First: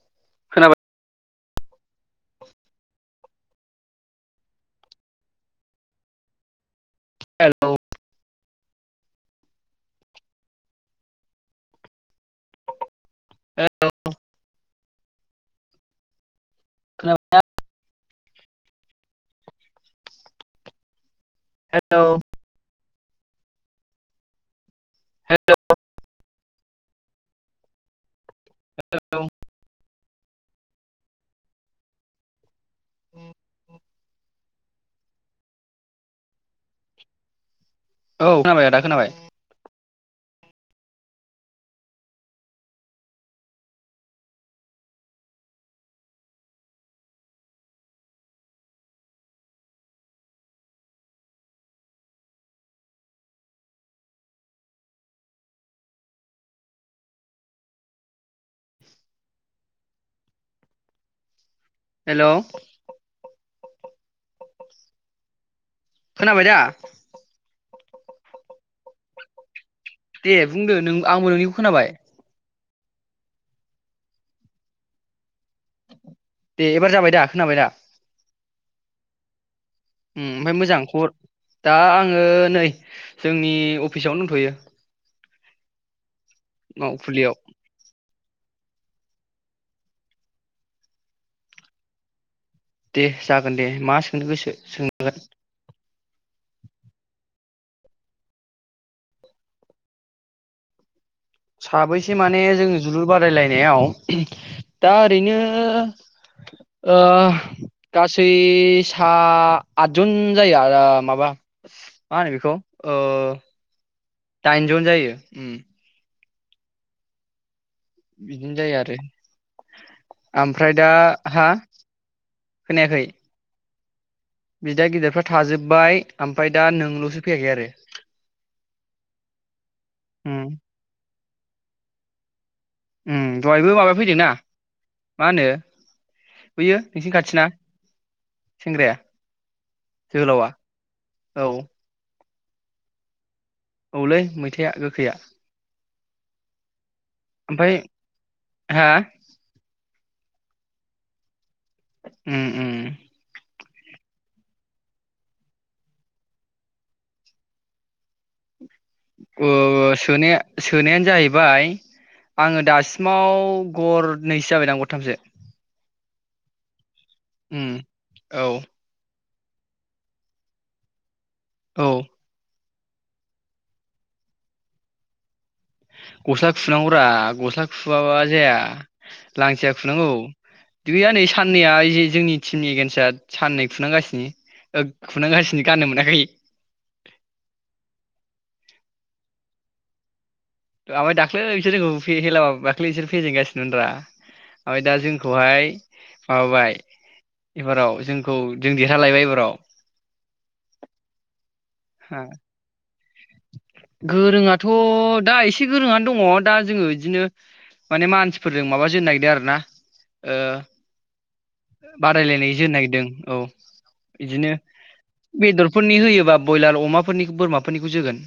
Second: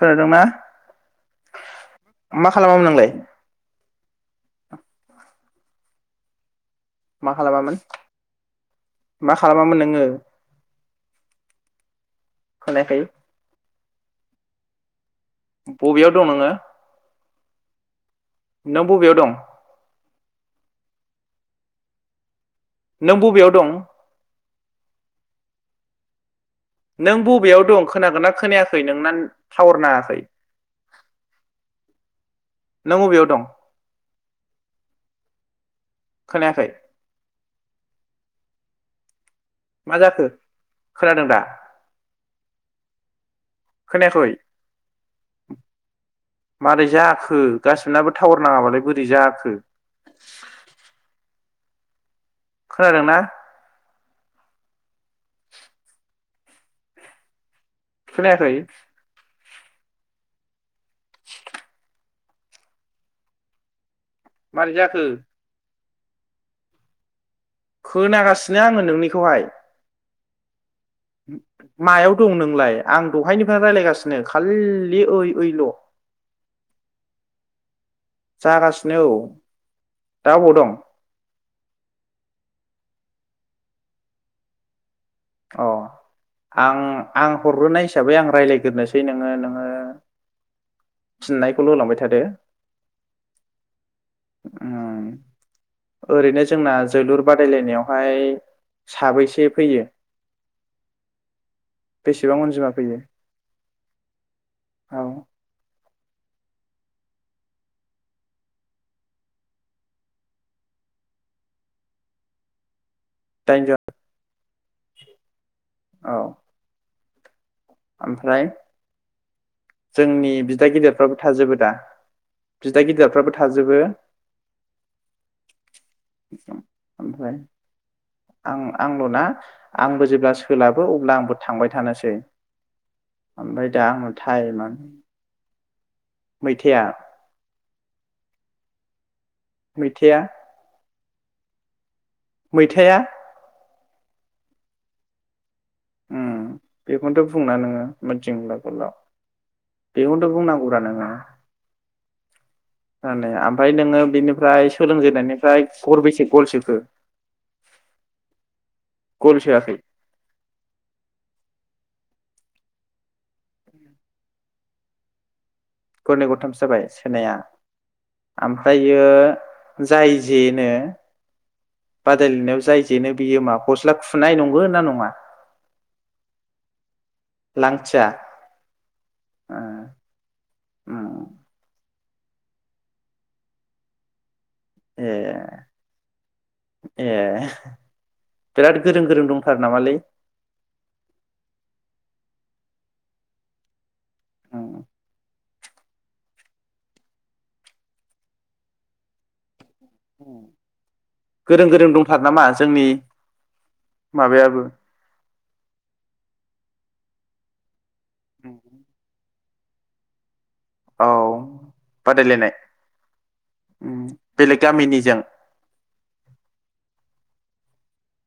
खोनादोंना खोनाबाय मा खालामामोन नोंलाय [inaudible] मा हेलौ खालामामोन मा खालामामोन नोङो खोनायाखै हेलौ बबेयाव दं नोङो खोनाबाय ना नों बबेयाव दं हेलौ नों बबेयाव दं हेलौ नों बबेयाव दं खोनागोना खोनायाखै नोंना हेलौ थावर नाङा नों अबेयाव दं खोनायाखै औ खोनाबाय आदा खोनाबाय मा जाखो खोनादों दा खोनायाखै मारै जाखो गासिबोनाबो टावार नाङाबालाय बोरै जाखो खोनादोंना खोनायाखै [inaudible] हेलौ मारै जाखो खोनाबाय दा खोनागासिनो आङो नोंनिखौहाय दे बुंदो नों आंबो नोंनिखौ खोनाबाय मायाव दं नोंलाय आं दहायनिफ्राय रायज्लायगासिनो खालि ओइ-ओइल दे एबार जाबाय दा खोनाबाय दा जागासिनो औ दा अबाव ओम-ओमफाय दं मोजां खबर दा आङो नै जोंनि अफिसावनो दंथयो अ आं मावखुलियाव आं हरग्रोनाय हिसाबै आं रायज्लाय गोरनोसै नोङो नोङो फिननायखौल होलांबाय थादो दे जागोन दे मा सोंनो गोसो ओम सोंजागोन ओरैनो जोंना जोलुर बाद बादायलाय नायावहाय साबैसे फैयो साबैसे बेसेबां माने जों अनजिमा फैयो जोलुर बादायलायनायाव दा औ ओरैनो गासै सा आतजन जायो आरो माबा मा होनो बेखौ ओ दाइनजन दाइनजन जायो ओम औ ओमफ्राय जायो आरो जोंनि बिदा ओमफ्राय दा गिदिरफ्राबो हा थाजोबो दा बिदा खोनायाखै गिदिरफ्राबो थाजोबो बिदा गिदिरफ्रा थाजोब्बाय ओमफ्राय दा नोंल'सो ओमफ्राय फैयाखै आरो आं आंल ना आंबो जेब्ला उम सोलाबो अब्ला आंबो थांबाय थानोसै। चम ओमफ्राय दहायबो दा माबा आंनो फैदोंना टाइमा मा होनो बैयो मैथाया नोंसिनि खाथिना। सेंग्राया मैथाया। जोहोलावा औ मैथाया। औलै मैथाया गोखैया। उम बेखौनथ बुंना ओमफ्राय नोङो मिथिं गोलाव हा गोलाव बेखौनोथ बुंनांगौब्रा नोङो। उम उम [unintelligible] ओमफ्राय नोङो बिनिफ्राय सोलों जेननायनिफ्राय गरबेसे गल सोखो? गल सोआखै अ सोनाया सोनायानो जाहैबाय। आङो दासिमाव गरनैसो जाबायदां गरथामसो गरनै गरथामसो जाबाय सो सोनाया उम औ ओमफ्रायो जाय जेनो औ बादायलायनायाव जाय जे जेनो बियो‌ मा गस्ला खुनाय नंगौ ना नङा। गस्ला खुनांगौरा गस्ला लांथिया खुआबा जाया ओ लांथिया खुनांगौ उम गैया नै साननैया जि जोंनि टिमनि एगेन्स्टआ साननै खुनां गासिनो। ए ए बिराद गोरों गोरों दं। थार नामालै? ओमफ्राय दाख्लै बिसोर जोंखौ हेलाबाब दाख्लै बिसोर फेजेनगासिनोब्रा। उम ओमफाय दा जोंखौ खौहाय माबाबाय एबाराव जोंखौ जों देरहालायबाय एबाराव। [inaudible] गोरों गोरों हा, दंथार नामा जोंनि माबायाबो गोरोङाथ दा एसे एसे गोरोंनो दङ दा जोङो बिदिनो माने मानसिफोरजों माबा जेन नागिरदों आरो ना। ओ औ बादायलायनाय जोनो नागिरदों औ उम बिदिनो बेलेग गामिनिजों बेदरफोरनि होयोबा ब्रयलार अमा फोरनि बोरमाफोरनिखौ जोगोन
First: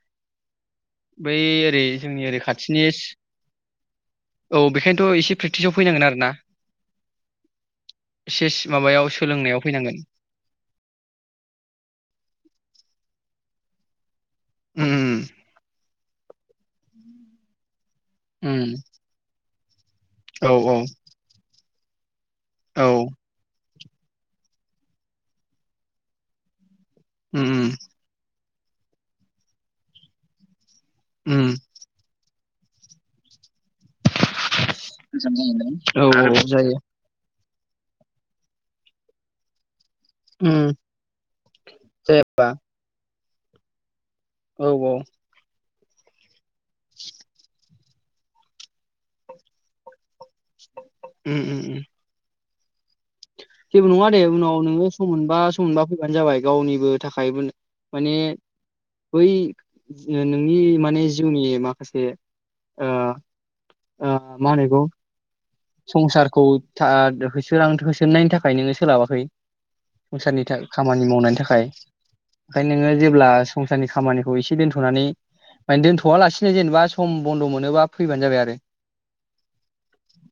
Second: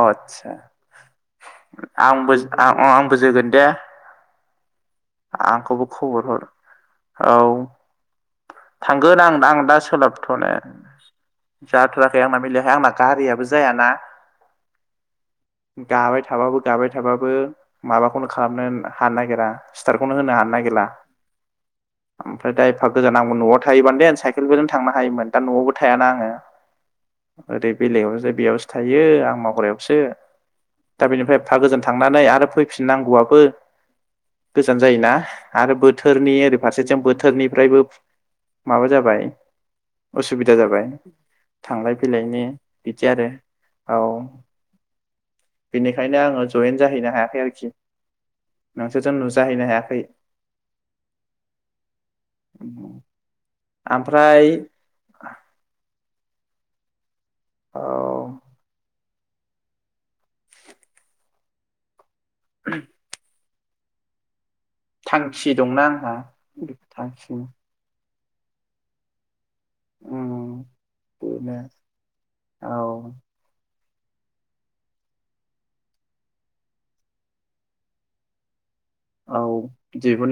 अ आटसा बै ओरै जोंनि आंबो ओरै खाथिनि आ-आ-आंबो जोगोन दे औ बेखायनोथ' एसे प्रेक्टिसाव आंखौबो फैनांगोन आरो खबर ना हर औ एसे माबायाव थांगोन आं आं सोलोंनायाव दा फैनांगोन सोलाबथ' ने जाथाराखै आंना बेलेग आंना गारियाबो जायाना उम उम । गाबाय थाबाबो गाबाय थाबाबो माबाखौनो खालामनो उम हानो नागिरा सिथारखौनो होनो हानो औ औ नागिरला ओमफ्राय एफा औ गोजानावमोन न'आ थायोबानदे साइकेलबोजों थांनो हायोमोन दा न'आवबो थायाना आङो उम ओरै उम बेलेगआवनोस बेयाव थायो आं मावग्रायावसो दा बेनिफ्राय उम एफा गोजोन थांनानै आरो फैफिननांगौआबो गोजान जायोना आरो औ बोथोरनि औ ओरै जायो फारसेथिं बोथोर [unintelligible] नि ओमफ्रायबो माबा जाबाय उसुबिदा उम जाबाय थांलाय फैलायनि जायाबा बिदि आरो औ । औ औ । बेनिखायनो आङो जयेन जाहैनो हायाखै आरोखि नोंसोर जों नुजाहैनो हायाखै उम उम उम । [unintelligible] जेबो नङा दे ओमफ्राय उनाव नोङो सम मोनबा सम‌ मोनबा फै बानो जाबाय गावनिबो थाखाय [unintelligible] औ माने बै नोंनि माने जिउनि माखासे ओ [unintelligible] ओ मा होनो बेखौ थांखि दंना आंहा संसारखौ [unintelligible] [unintelligible] थांखि थाखाय नोङो सोलाबाखै उम संसारनि थाखाय खामानि मावनायनि बेनो थाखाय ओंखायनो औ नोङो जेब्ला संसार [unintelligible] खामानिखौ एसे दोनथनानै माने दोनथआलासिनो जेनेबा सम बन्द मोनोबा फैबानो जाबाय आरो औ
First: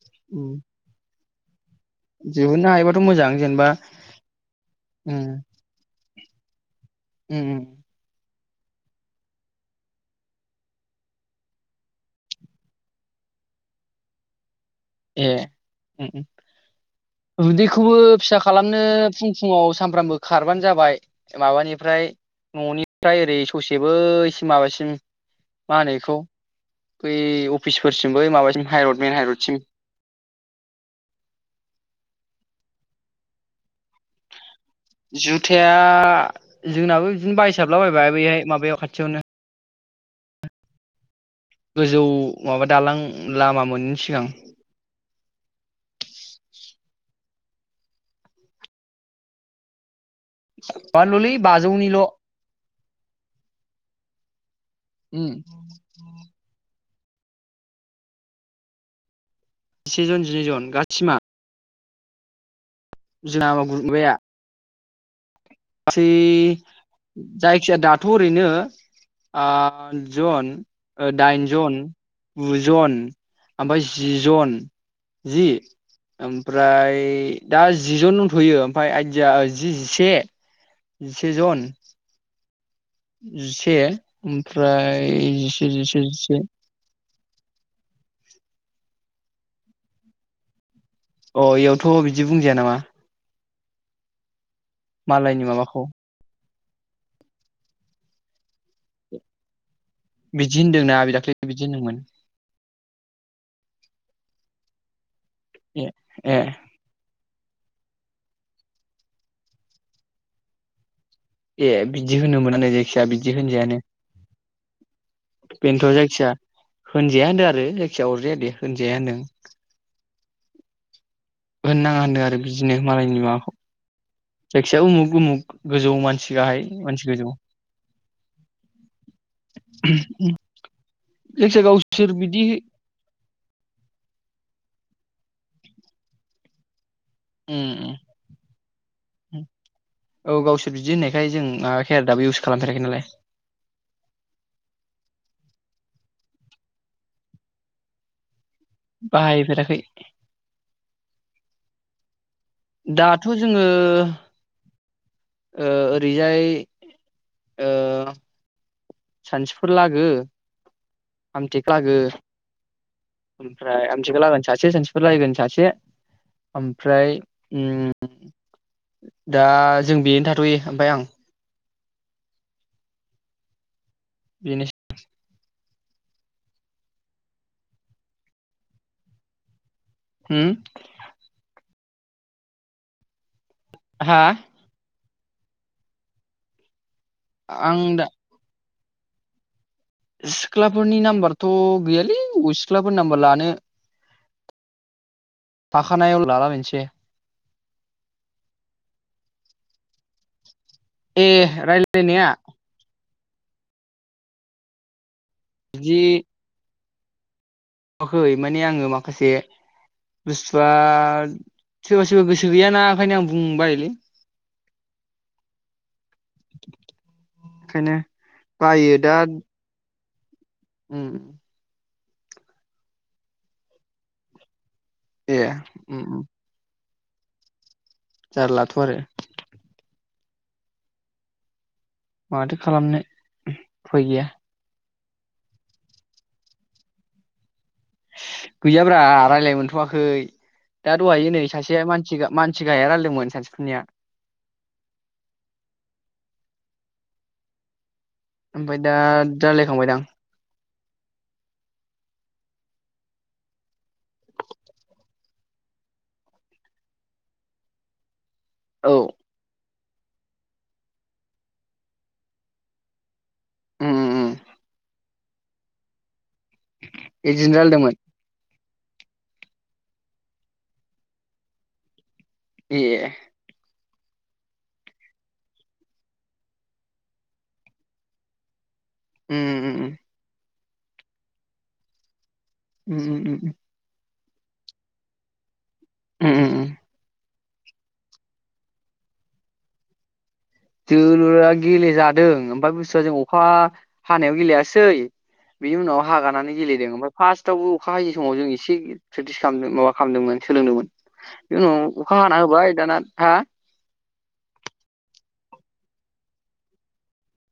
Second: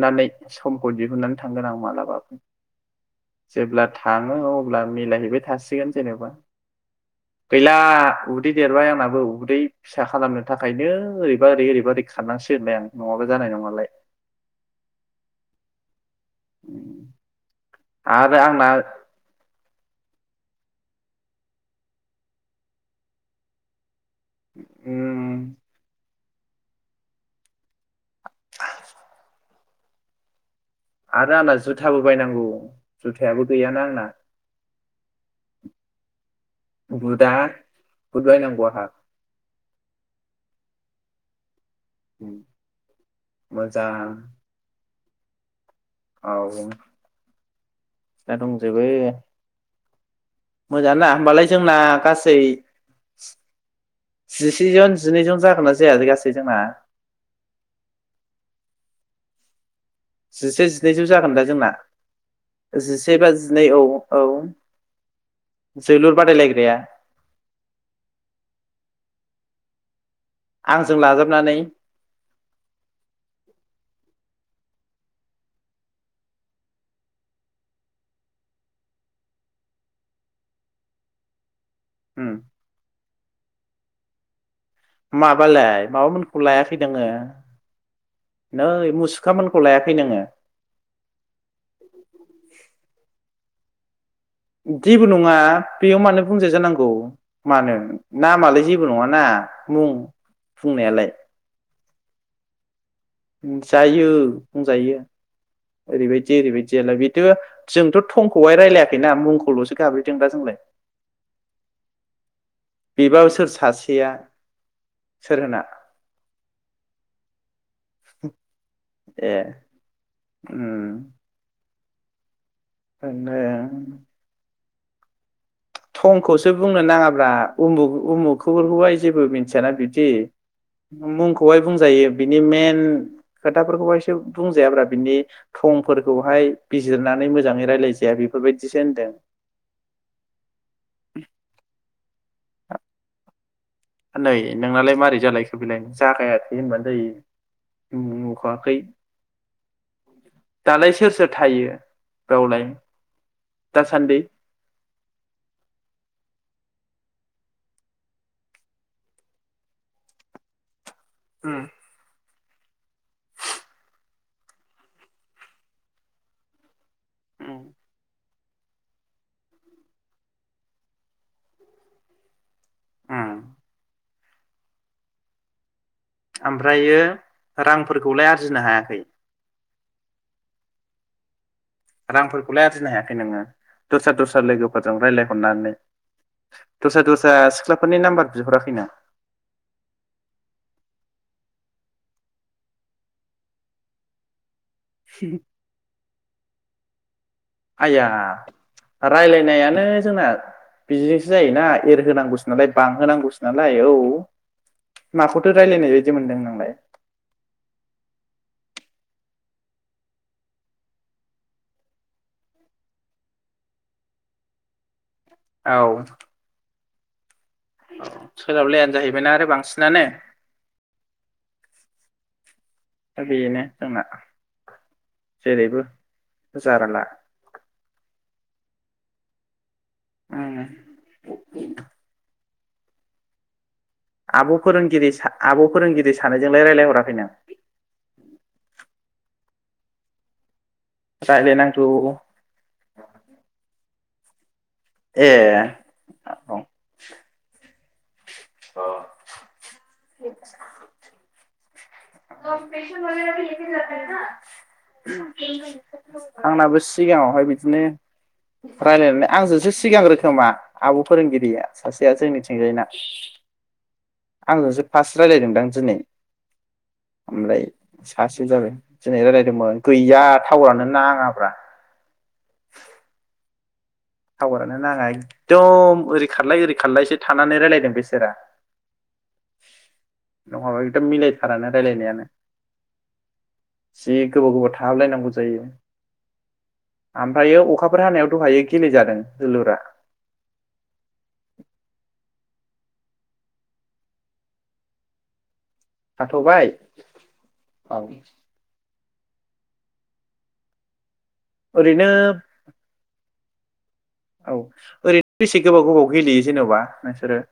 [unintelligible] उम समखौ दिहुननानै थांगोन आं मालाबो दिहुननो हायोबाथ' मोजां जेनेबा जेब्ला थाङो अब्ला उम मिलायहैबाय थासिगोन जेनेबा उम उम गैला उदै देरबाय आंनाबो उदै फिसा खालामनो थाखायनो ओरैबा ओरै ओरैबा ओरै खारनांसिगोनलाय आं नङाबा जानाय नङालाय ए [unintelligible] [unintelligible] खौबो आरो फिसा आंना खालामनो फुं फुङाव सामफ्रामबो खारबानो जाबाय माबानिफ्राय ननिफ्राय ओरै ससे बै सिम माबासिम उम मा होनो बेखौ बै अफिसफोरसिम बै माबासिम हाइरड मेन हाइरड सिम आरो आंना जुथाबो बायनांगौ जुथायाबो गैयाना आंना जुथाया जोंनाबो बुटआ बिदिनो बायसाबलाबाय बुट बैहाय बायनांगौ माबायाव आंहा खाथियावनो। गोजौ माबा दालां लामा मोननि मोजां सिगां औ दा दंजोबो मोजां ना माबाल'लै होमबालाय जोंना बाजौनिल' गासै [unintelligible] जिनैजन उम जिनैजन जागोन ना जायालै गासै जोंना? जिसे जन जिनै जन जिसे जिनैजौ गासिमा जागोन दा जोंना? जिसे बा जोंना जिनै औ माबाया औ गासै जोलुर बादायलायग्राया जायखिाया दा ओरैनो आ जन आंजों लाजाबनानै दाइनजन गुजन ओमफ्राय जि जन जि ओमफ्राय दा जिजन दंथयो ओमफ्राय आइदिया जि जिसे जिसे जन [inaudible] जिसे ओमफ्राय जिसे माबालाय जिसे जिसे माबाफोरखौ लायाखै नोङो नै मुसुखामोनखौ लायाखै नोङो? अ इयावथ' बिदि बुंजाया नामा? जेबो नङा मालायनि माबाखौ बेयाव मानो बुंजाय जानांगौ मानो नामालाय जेबो नङा ना बिदि होन्दोंना आ दाख्लै बिदि होन्दोंमोन। जायो बुंजायो। ए ओरै बादि ए ओरै बादि आरोना बेथ जोंथ थंखौहाय रायलायाखैना मुंखौल'सो गाबज्रिदों दा जोंलाय। ए बिदि होनो मोनानो जायखिया बेबा बिदि सोर होनजायानो। सासेया सोर होना बेनोथ' जायखिजया होनजाया होनदों आ रो जायखिया अरजाया दे होनजाया होनदों। ए उम होननाङा होनदों आरो बिदिनो मालायनि माबाखौ जाखि जाया मुख मुख थंखौसो बुंनो नाङाब्रा उमु उमुखफोरखौहाय जेबो मिथियाना बिदि, मुंखौहाय जायखिया बुंजायो गावसोर बिनि बिदि मेन खोथाफोरखौहायसो बुंजायाब्रा बिनि थंफोरखौहाय बि जिरनानै मोजाङै उम रायलायजाया बेफोरबायदिसो होनदों। उम औ गावसोर बिदि होन्नायखाय जों माबायखै आ दाबो इउस खालामथाराखै नालाय। नै नोंनालाय मारै जालायखो बेलाय जागाय थै होनबानो जायो नखर बाहायफेराखै दालाय सोर सोर थायो? बेयावलाय दाथ' जोङो [inaudible] दासान्दि ओ ओरैजाय ओ [inaudible] सानसुफोर लागो उम [unintelligible] लागो ओमफ्राय आमथिखा लागोन सासे सानथिफुर लागोन सासे, ओमफ्राय उम, दा जों बेनो थाथ'यो ओमफ्राय आं [inaudible] उम बिनो [unintelligible] ओमफ्रायो रांफोरखौलाय आरजिनो हायाखै? होम रांफोरखौलाय आरजिनो हायाखै नोङो? दस्रा हा दस्रा लोगोफोर जों रायलाय अननानै दस्रा दस्रा आं सिख्लाफोरनि दा नाम्बार बिहराखै नों? सिख्लाफोरनि नाम्बारथ' गैयालै अबे सिख्लाफोरनि नाम्बार लानो। [unintelligible] थाखानायाव लाला बायनोसै आया रायलायनायानो जोंना बिदि ए जोंसो जायोना एरहो रायलायनाया नांगौसो नालाय बांहो नांगौ [unintelligible] नालाय औ माखौथो रायलायनाय बायदि मोनदों नोंलाय? [unintelligible] खै माने आङो माखासे बुस्थुआ सोरबा सोरबा गोसो गैयाना ओंखायनो आं बुंनो बायोलै । औ ओंखायनो औ सोलाबलायानो बायो दा जाहैबायना आरो बांसिनानो - उम दा बेनो जोंना ए जेरैबो उम उम जारला जारलाथ' आरो उम माथो खालामनो उफाय गैया आब' फोरोंगिरि स आब' फोरोंगिरि सानैजोंलाय रायलायहराखै नों? गैयाब्रा रायलाय मोनथ'वाखै । दा दहाय नै सासेया रायलायनांगौ मानसि गा मानसि गाहाया रायलायदोंमोन सानथिफुरनिया ए [unintelligible] ओमफाय दा रालाय खांबायदां आंनाबो सिगाङावहाय बिदिनो औ रायलायनानै आंजोंसो सि सिगां रोखोमा आब' फोरोंगिरिया सासेया जोंनिथिंजायना उम उम आं जोंसो फास रायलायदोंदां दिनै बिदिनो ओमफ्राय रायलायदोंमोन सासे जाबाय दिनै रायलायदोंमोन गैया टावारानो नाङाब्रा । ए टावारानो नाङा एकदम ओरै खारलाय ओरै खारलायसो थानानै रायलायदों बेसोरा। उम उम उम उम नङाबा एदम मिलायथारानो रायलायनायानो उम उम उम उम जि गोबाव गोबाव थाहाब लायनांगौ जायो । ओम ओम ओम ओमफ्रायो अखाफोर हानायाव दहायो गेले जादों जोलुरा? जोलुरा गेलेजादों ओमफ्राय बुस्थुआ जों अखा हानायाव गेलेयासै बिनि उनाव हागानानै थाथ'बाय गेलेदों ओमफ्राय फार्स्टआवबो अखा हायै समाव जों एसे प्रेक्टिस खालामदों माबा खालामदोंमोन सोलोंदोंमोन बिनिउनाव ओरैनो अखा हाना होबाय दाना हा औ ओरैनो बेसे गोबाव गोबाव गेलेयो जेनबा नोंसोरो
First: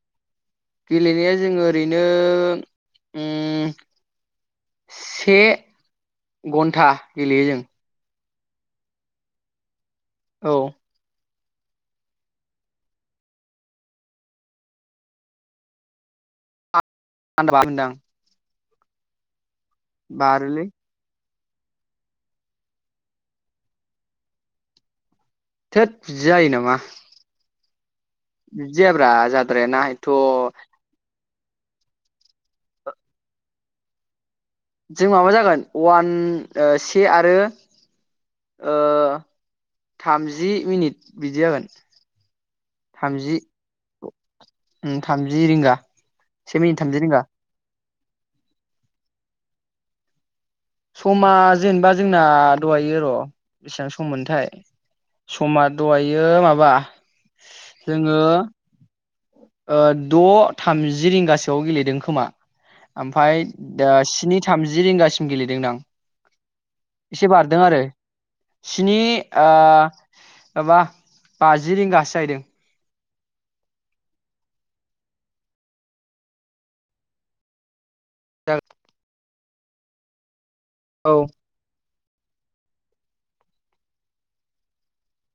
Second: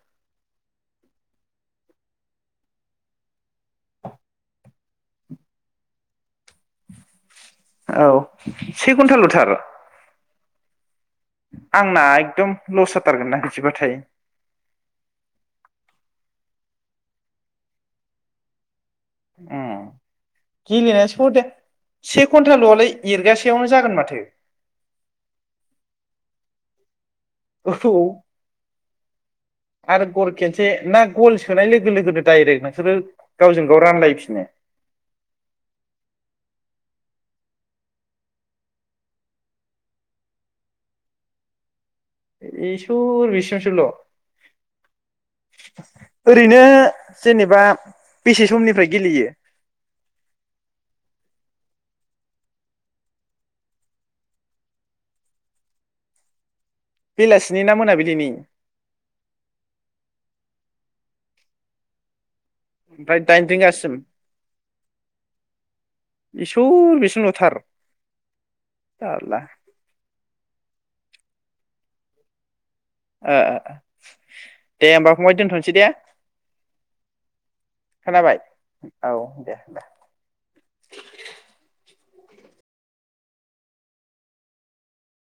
गेलेनाया जोङो ओरैनो ओम से घन्टा गेलेयो जों ओ से घन्टालथार औ आंना एकदम लस जाथारगोन ना बिदिबाथाय [unintelligible] ओम बारोलै गेलेनायास [unintelligible] से घन्टालआलाय एरगासेयावनो जागोन माथो थोथ बिदि जायो नामा औ बिदिजायाब्रा जाद्रायानाएथ खल सोनाय लोगो लोगोनो डाइरेक्ट नोंसोरो गावजों गाव रानलायफिनो जों माबा जागोन वान ओ से आरो ओ थामजि मिनिट बिदि जागोन इसर थामजि बेसिमसोल उम थामजि रिंगा से ओरैनो मिनिट थामजि रिंगा जेनेबा बेसे समनिफ्राय गेलेयो समा जेनेबा जोंना दहायो र बेसेबां सम मोनथाय समा दहायो माबा बेलासिनि ना जोङो मोनाबिलिनि ओ द थामजि रिंगासोआव गेलेदों खोमा ओमफ्राय ओमफाय दाइन दा रिंगासिम स्नि थामजि रिंगासिम गेलेदों नां [unintelligible] एसे बिसिमल'थार बारदों आरो स्नि जारला ओ माबा बाजि रिंगासो जाहैदों ओ दे होमबा फंबाय दोनथसै दे खोनाबाय जाहैदों औ दे दे औ